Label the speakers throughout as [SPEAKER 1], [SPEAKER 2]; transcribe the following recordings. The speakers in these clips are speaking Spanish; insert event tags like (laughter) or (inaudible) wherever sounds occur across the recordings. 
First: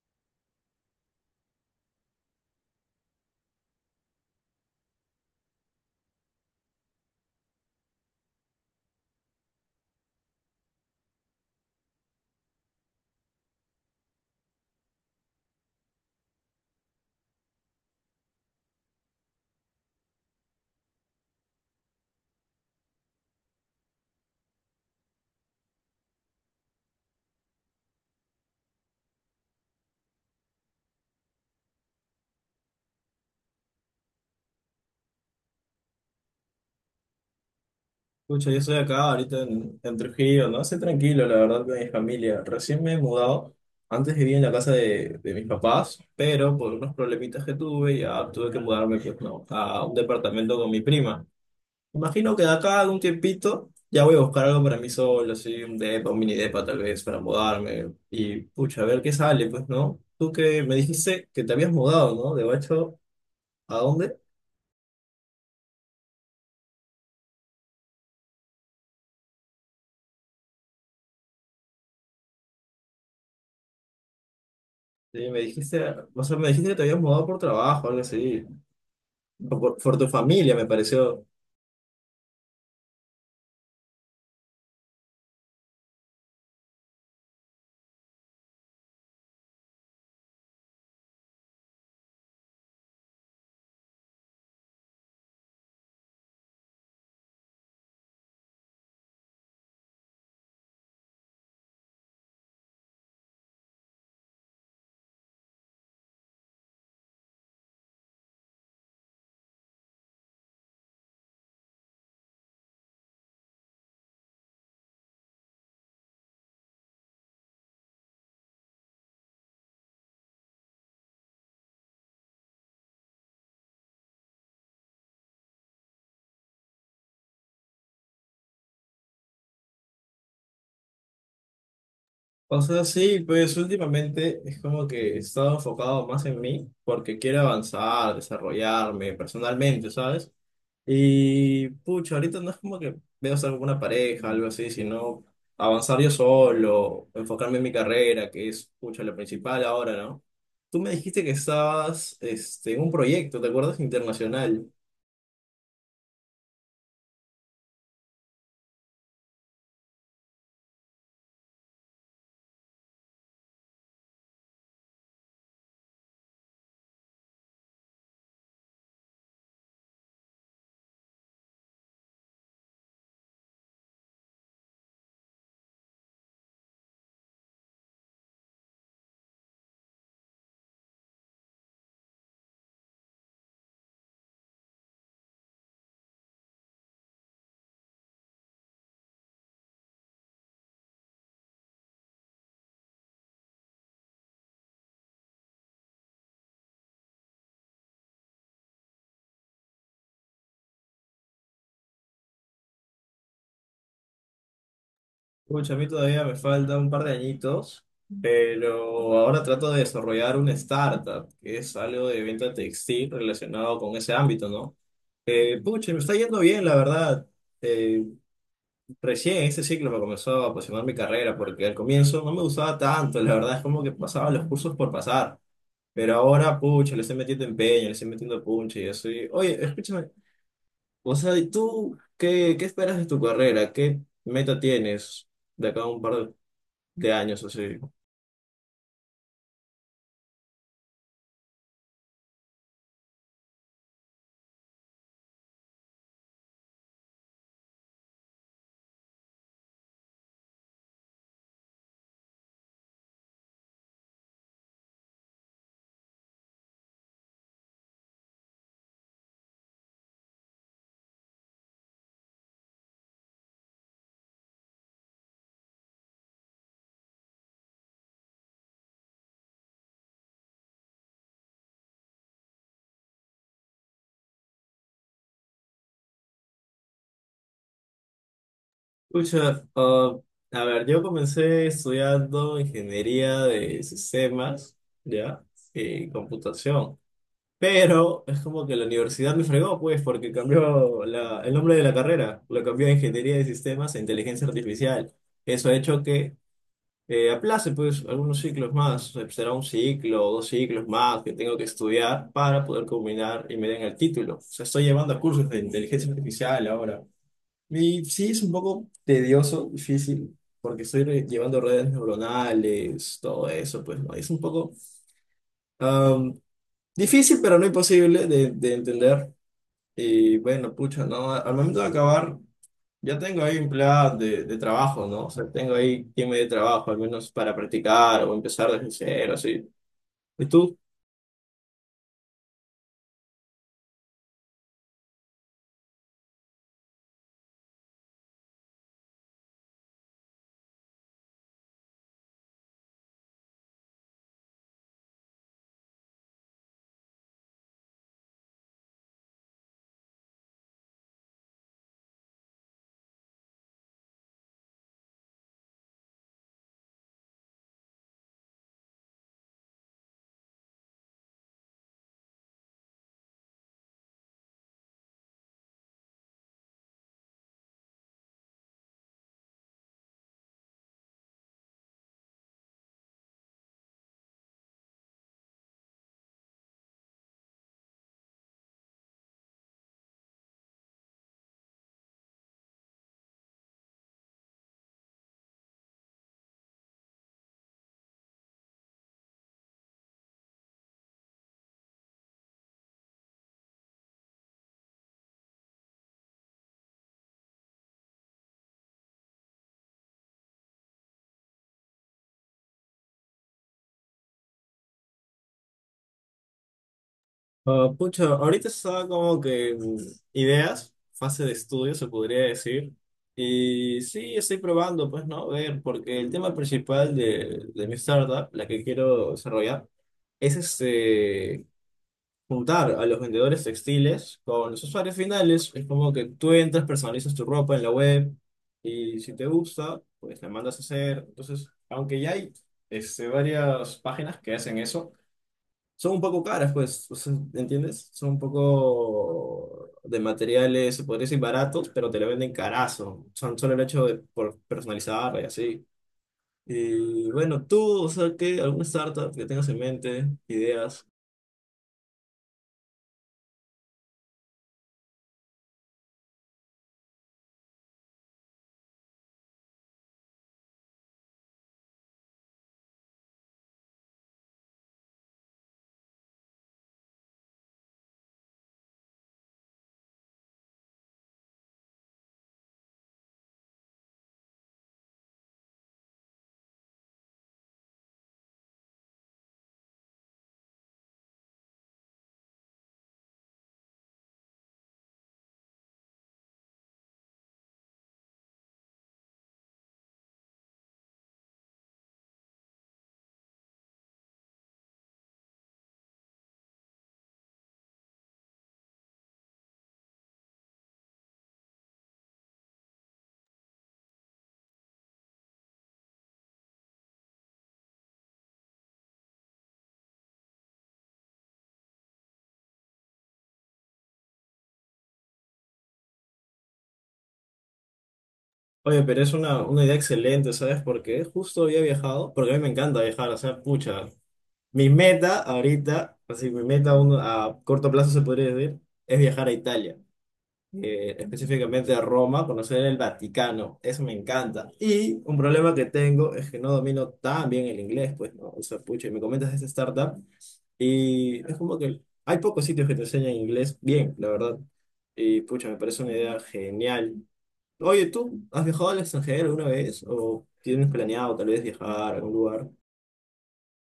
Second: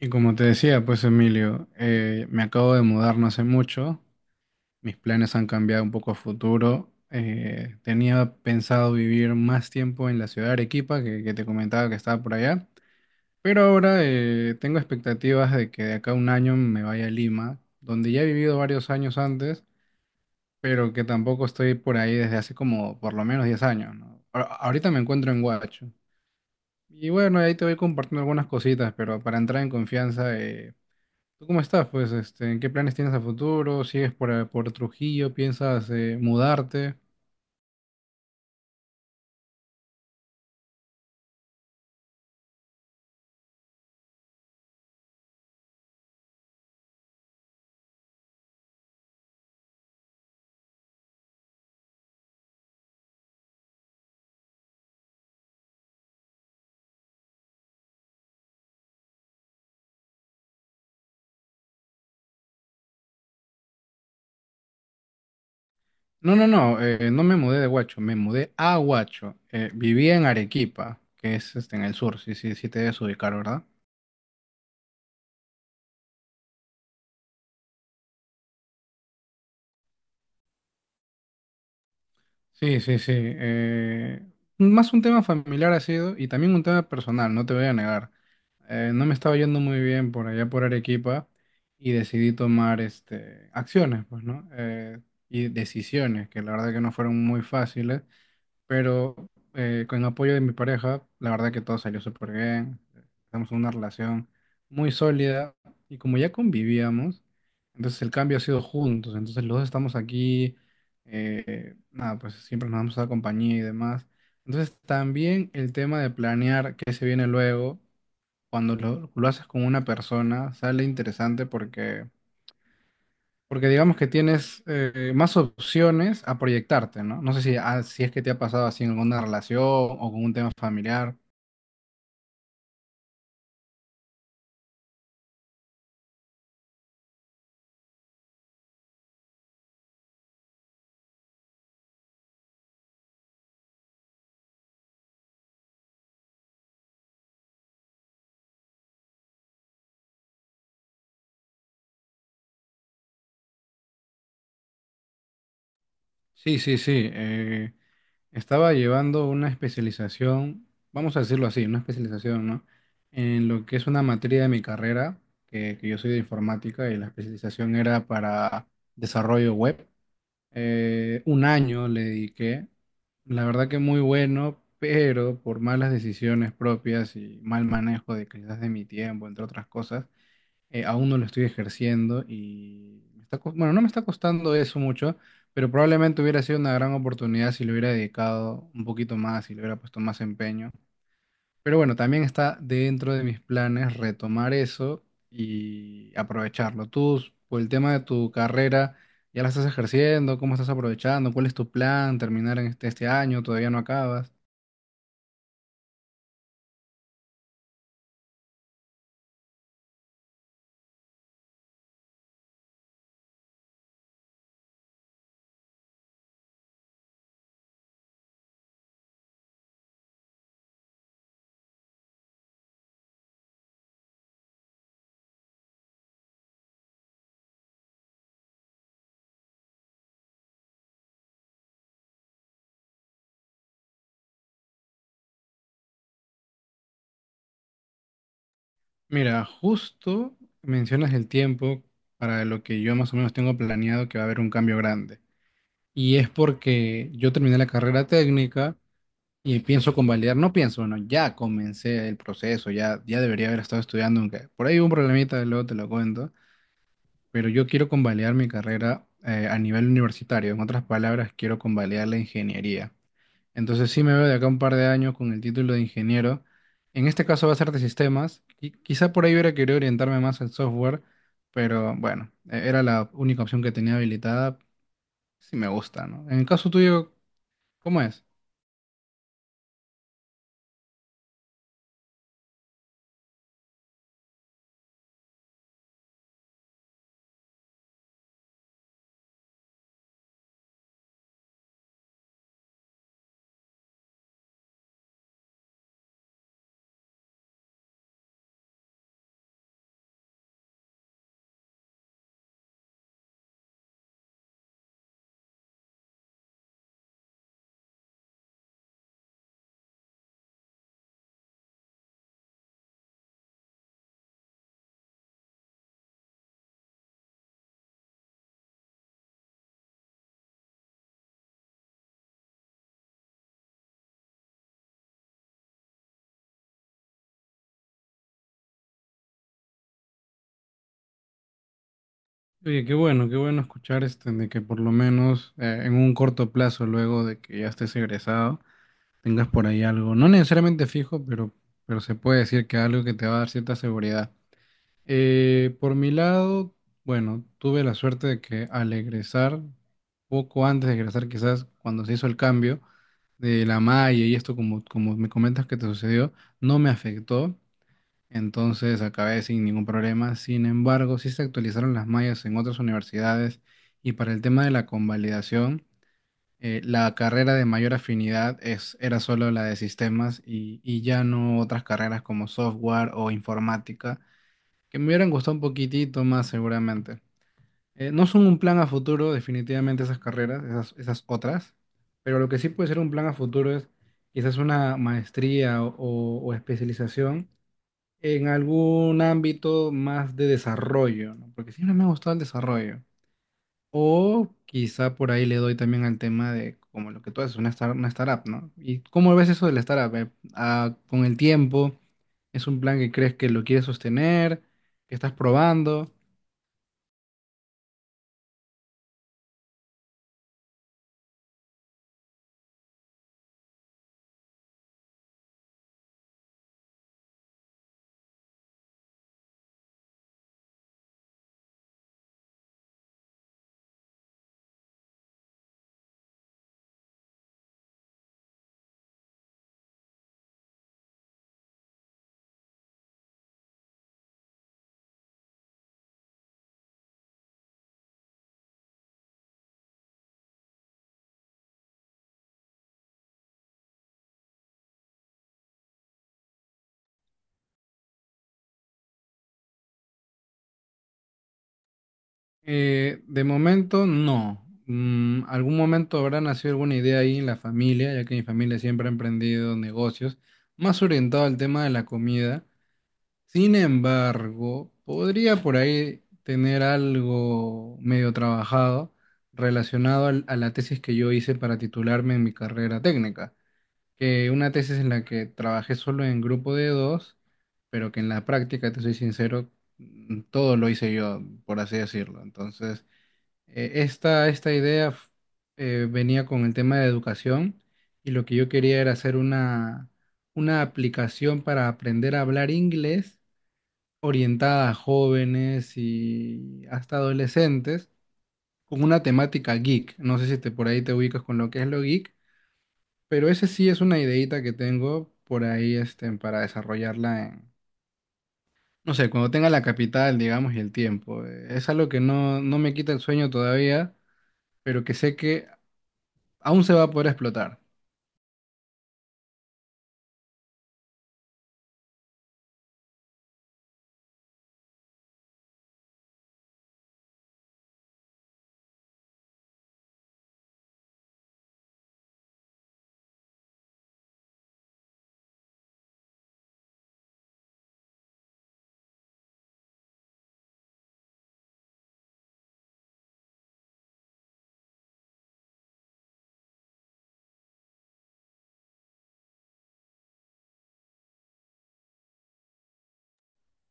[SPEAKER 1] Y como te decía, pues Emilio, me acabo de mudar no hace mucho, mis planes han cambiado un poco a futuro, tenía pensado vivir más tiempo en la ciudad de Arequipa, que te comentaba que estaba por allá, pero ahora tengo expectativas de que de acá a un año me vaya a Lima, donde ya he vivido varios años antes, pero que tampoco estoy por ahí desde hace como por lo menos 10 años, ¿no? Ahorita me encuentro en Huacho. Y bueno, ahí te voy compartiendo algunas cositas, pero para entrar en confianza. ¿Tú cómo estás? Pues, este, ¿en qué planes tienes a futuro? ¿Sigues por Trujillo? ¿Piensas mudarte?
[SPEAKER 2] Escucha, yo estoy acá ahorita en Trujillo, ¿no? Estoy tranquilo, la verdad, con mi familia. Recién me he mudado. Antes vivía en la casa de mis papás, pero por unos problemitas que tuve, ya tuve que mudarme, pues, no, a un departamento con mi prima. Imagino que de acá a un tiempito ya voy a buscar algo para mí solo, así, un depa, un mini depa tal vez, para mudarme. Y, pucha, a ver qué sale, pues, ¿no? Tú que me dijiste que te habías mudado, ¿no? De hecho, ¿a dónde?
[SPEAKER 1] No, no, no, no me mudé de Huacho, me mudé a Huacho. Vivía en Arequipa, que es este, en el sur, sí, sí, sí te debes ubicar, ¿verdad?
[SPEAKER 2] Sí, me dijiste, o sea, me dijiste que te habías mudado por trabajo, algo así. O por tu familia, me pareció.
[SPEAKER 1] Sí, sí, sí. Más un tema familiar ha sido y también un tema personal, no te voy a negar. No me estaba yendo muy bien por allá por Arequipa y decidí tomar este, acciones, pues, ¿no? Y decisiones que la verdad que no fueron muy fáciles. Pero con el apoyo de mi pareja, la verdad que todo salió súper bien. Estamos en una relación muy sólida y como ya convivíamos, entonces el cambio ha sido juntos. Entonces los dos estamos aquí, nada, pues siempre nos damos la compañía y demás. Entonces también el tema de planear qué se viene luego, cuando lo haces con una persona, sale interesante porque digamos que tienes más opciones a proyectarte, ¿no? No sé si, ah, si es que te ha pasado así en alguna relación o con un tema familiar.
[SPEAKER 2] O sea, sí, pues últimamente es como que he estado enfocado más en mí porque quiero avanzar, desarrollarme personalmente, ¿sabes? Y pucha, ahorita no es como que veo estar con una pareja, algo así, sino avanzar yo solo, enfocarme en mi carrera, que es, pucha, lo principal ahora, ¿no? Tú me dijiste que estabas este, en un proyecto, ¿te acuerdas? Internacional.
[SPEAKER 1] Sí, sí, sí. Estaba llevando una especialización, vamos a decirlo así, una especialización, ¿no? En lo que es una materia de mi carrera, que yo soy de informática y la especialización era para desarrollo web. Un año le dediqué, la verdad que muy bueno, pero por malas decisiones propias y mal manejo de quizás de mi tiempo, entre otras cosas, aún no lo estoy ejerciendo y me está bueno, no me está costando eso mucho, pero probablemente hubiera sido una gran oportunidad si le hubiera dedicado un poquito más, si le hubiera puesto más empeño. Pero bueno, también está dentro de mis planes retomar eso y aprovecharlo. Tú, por el tema de tu carrera, ¿ya la estás ejerciendo? ¿Cómo estás aprovechando? ¿Cuál es tu plan? ¿Terminar en este año? ¿Todavía no acabas?
[SPEAKER 2] Pucha, a mí todavía me falta un par de añitos, pero ahora trato de desarrollar una startup, que es algo de venta textil relacionado con ese ámbito, ¿no? Pucha, me está yendo bien, la verdad. Eh, Recién este ciclo me comenzó a apasionar mi carrera, porque al comienzo no me gustaba tanto, la verdad es como que pasaba los cursos por pasar, pero ahora, pucha, le estoy metiendo empeño, le estoy metiendo punche y eso. Oye, escúchame, o sea, ¿y tú qué, qué esperas de tu carrera? ¿Qué meta tienes de acá a un par de años así?
[SPEAKER 1] Mira, justo mencionas el tiempo para lo que yo más o menos tengo planeado que va a haber un cambio grande. Y es porque yo terminé la carrera técnica y pienso convalidar, no pienso, bueno, ya comencé el proceso, ya debería haber estado estudiando, aunque por ahí hubo un problemita, luego te lo cuento. Pero yo quiero convalidar mi carrera a nivel universitario. En otras palabras, quiero convalidar la ingeniería. Entonces sí me veo de acá un par de años con el título de ingeniero. En este caso va a ser de sistemas. Quizá por ahí hubiera querido orientarme más al software, pero bueno, era la única opción que tenía habilitada. Sí me gusta, ¿no? En el caso tuyo, ¿cómo es?
[SPEAKER 2] Pucha, ah, a ver, yo comencé estudiando ingeniería de sistemas, ¿ya? Y computación. Pero es como que la universidad me fregó, pues, porque cambió el nombre de la carrera. Lo cambió de ingeniería de sistemas a inteligencia artificial. Eso ha hecho que aplace, pues, algunos ciclos más. O sea, será un ciclo o dos ciclos más que tengo que estudiar para poder combinar y me den el título. O sea, estoy llevando cursos de inteligencia artificial ahora. Y sí, es un poco tedioso, difícil, porque estoy llevando redes neuronales, todo eso, pues, ¿no? Es un poco am, difícil, pero no imposible de entender. Y bueno, pucha, ¿no? Al momento de acabar, ya tengo ahí empleadas de trabajo, ¿no? O sea, tengo ahí quien me dé trabajo, al menos para practicar o empezar desde cero, así. ¿Y tú?
[SPEAKER 1] Oye, qué bueno escuchar este, de que por lo menos en un corto plazo, luego de que ya estés egresado, tengas por ahí algo, no necesariamente fijo, pero se puede decir que algo que te va a dar cierta seguridad. Por mi lado, bueno, tuve la suerte de que al egresar, poco antes de egresar quizás, cuando se hizo el cambio de la malla y esto como, como me comentas que te sucedió, no me afectó, entonces acabé sin ningún problema. Sin embargo, sí se actualizaron las mallas en otras universidades y para el tema de la convalidación la carrera de mayor afinidad era solo la de sistemas y ya no otras carreras como software o informática, que me hubieran gustado un poquitito más seguramente. No son un plan a futuro, definitivamente esas carreras, esas otras, pero lo que sí puede ser un plan a futuro es quizás una maestría o, o especialización en algún ámbito más de desarrollo, ¿no? Porque siempre me ha gustado el desarrollo. O quizá por ahí le doy también al tema de como lo que tú haces, una startup, ¿no? ¿Y cómo ves eso de la startup? Ah, con el tiempo, ¿es un plan que crees que lo quieres sostener, que estás probando?
[SPEAKER 2] Ah, pucha, ahorita estaba como que en ideas, fase de estudio se podría decir. Y sí, estoy probando, pues no, ver, porque el tema principal de mi startup, la que quiero desarrollar, es este, juntar a los vendedores textiles con los usuarios finales. Es como que tú entras, personalizas tu ropa en la web y si te gusta, pues la mandas a hacer. Entonces, aunque ya hay este, varias páginas que hacen eso son un poco caras, pues, o sea, ¿entiendes? Son un poco de materiales, se podría decir baratos, pero te lo venden carazo. Son solo el hecho de por personalizar y así. Y bueno, tú, o sea, ¿qué? ¿Alguna startup que tengas en mente? ¿Ideas?
[SPEAKER 1] De momento, no. Algún momento habrá nacido alguna idea ahí en la familia, ya que mi familia siempre ha emprendido negocios, más orientado al tema de la comida. Sin embargo, podría por ahí tener algo medio trabajado relacionado a la tesis que yo hice para titularme en mi carrera técnica, que una tesis en la que trabajé solo en grupo de dos, pero que en la práctica, te soy sincero, todo lo hice yo, por así decirlo. Entonces, esta idea venía con el tema de educación y lo que yo quería era hacer una aplicación para aprender a hablar inglés orientada a jóvenes y hasta adolescentes con una temática geek. No sé si te, por ahí te ubicas con lo que es lo geek, pero ese sí es una ideita que tengo por ahí este, para desarrollarla en, no sé, cuando tenga la capital, digamos, y el tiempo. Es algo que no, no me quita el sueño todavía, pero que sé que aún se va a poder explotar.
[SPEAKER 2] Oye, pero es una idea excelente, ¿sabes? Porque justo había viajado, porque a mí me encanta viajar, o sea, pucha. Mi meta ahorita, así, mi meta a corto plazo se podría decir, es viajar a Italia. Específicamente a Roma, conocer el Vaticano, eso me encanta. Y un problema que tengo es que no domino tan bien el inglés, pues, ¿no? O sea, pucha, y me comentas de esta startup y es como que hay pocos sitios que te enseñan inglés bien, la verdad. Y pucha, me parece una idea genial. Oye, ¿tú has viajado al extranjero alguna vez? ¿O tienes planeado tal vez viajar a algún lugar?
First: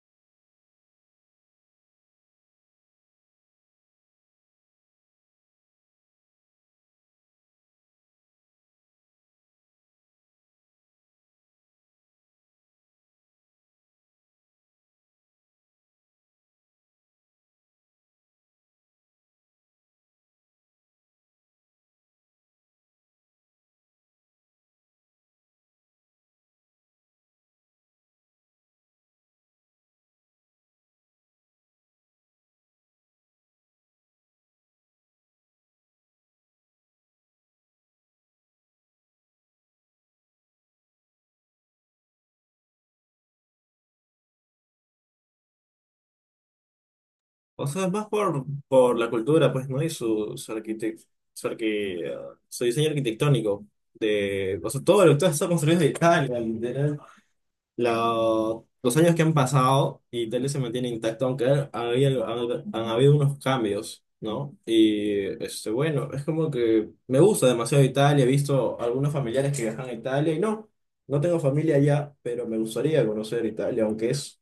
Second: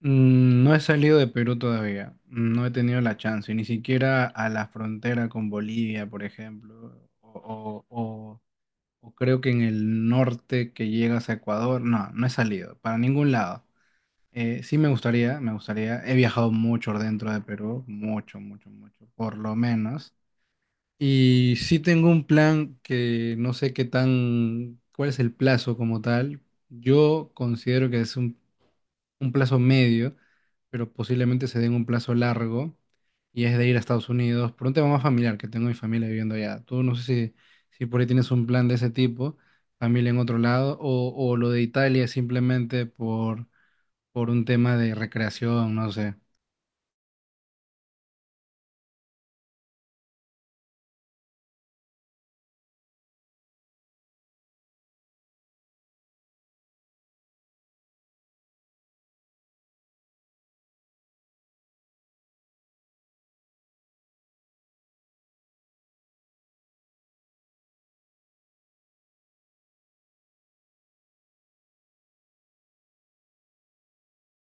[SPEAKER 1] No he salido de Perú todavía, no he tenido la chance, ni siquiera a la frontera con Bolivia, por ejemplo, o, o creo que en el norte que llegas a Ecuador, no, no he salido para ningún lado. Sí me gustaría, me gustaría. He viajado mucho dentro de Perú, mucho, mucho, mucho, por lo menos. Y sí tengo un plan que no sé qué tan, cuál es el plazo como tal. Yo considero que es un plazo medio, pero posiblemente se den un plazo largo y es de ir a Estados Unidos por un tema más familiar, que tengo mi familia viviendo allá. Tú no sé si por ahí tienes un plan de ese tipo, familia en otro lado, o, lo de Italia es simplemente por un tema de recreación, no sé.
[SPEAKER 2] O sea, es más por la cultura, pues, ¿no? Y su, su diseño arquitectónico. De, o sea, todo lo que está construido en Italia, literal. Los años que han pasado, Italia se mantiene intacto, aunque han habido unos cambios, ¿no? Y, este, bueno, es como que me gusta demasiado Italia. He visto algunos familiares que viajan a Italia y no, no tengo familia allá, pero me gustaría conocer Italia, aunque es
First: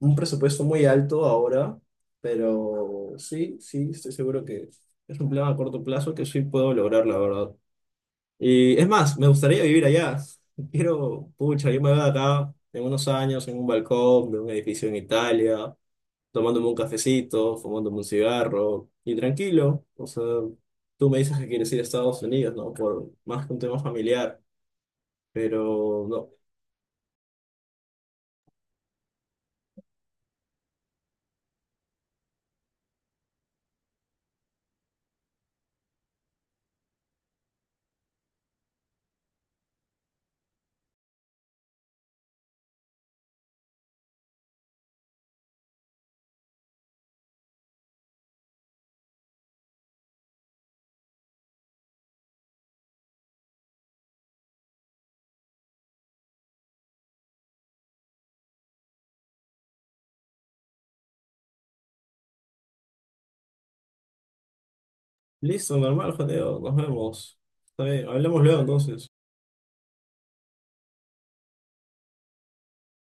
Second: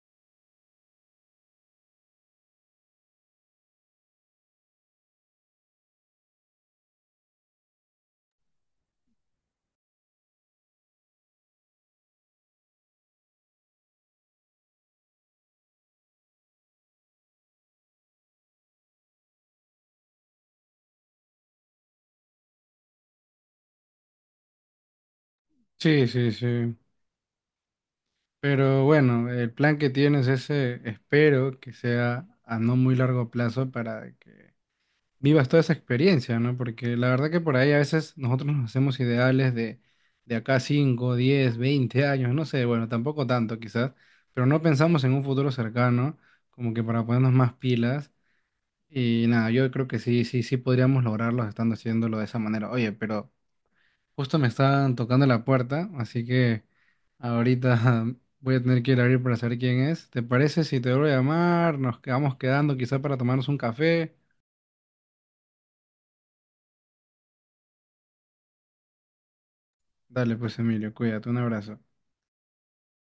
[SPEAKER 2] un presupuesto muy alto ahora, pero sí, sí, estoy seguro que es un plan a corto plazo que sí puedo lograr, la verdad. Y es más, me gustaría vivir allá. Quiero, pucha, yo me veo acá en unos años en un balcón de un edificio en Italia, tomándome un cafecito, fumándome un cigarro y tranquilo. O sea, tú me dices que quieres ir a Estados Unidos, ¿no? Por más que un tema familiar, pero
[SPEAKER 1] Sí,
[SPEAKER 2] no.
[SPEAKER 1] sí, sí. Pero bueno, el plan que tienes ese, espero que sea a no muy largo plazo para que vivas toda esa experiencia, ¿no? Porque la verdad que por ahí a veces nosotros nos hacemos ideales de acá 5 10 20 años, no sé, bueno, tampoco tanto quizás, pero no pensamos en un futuro cercano, como que para ponernos más pilas. Y nada, yo creo que sí, sí, sí podríamos lograrlo estando haciéndolo de esa manera. Oye, pero justo me están tocando la puerta, así que ahorita (laughs) voy a tener que ir a abrir para saber quién es. ¿Te parece si te vuelvo a llamar? Nos quedamos quedando quizás para tomarnos un café.
[SPEAKER 2] Listo, normal, Jadeo, nos vemos. Está bien, hablamos luego entonces.
[SPEAKER 1] Dale, pues Emilio, cuídate, un abrazo.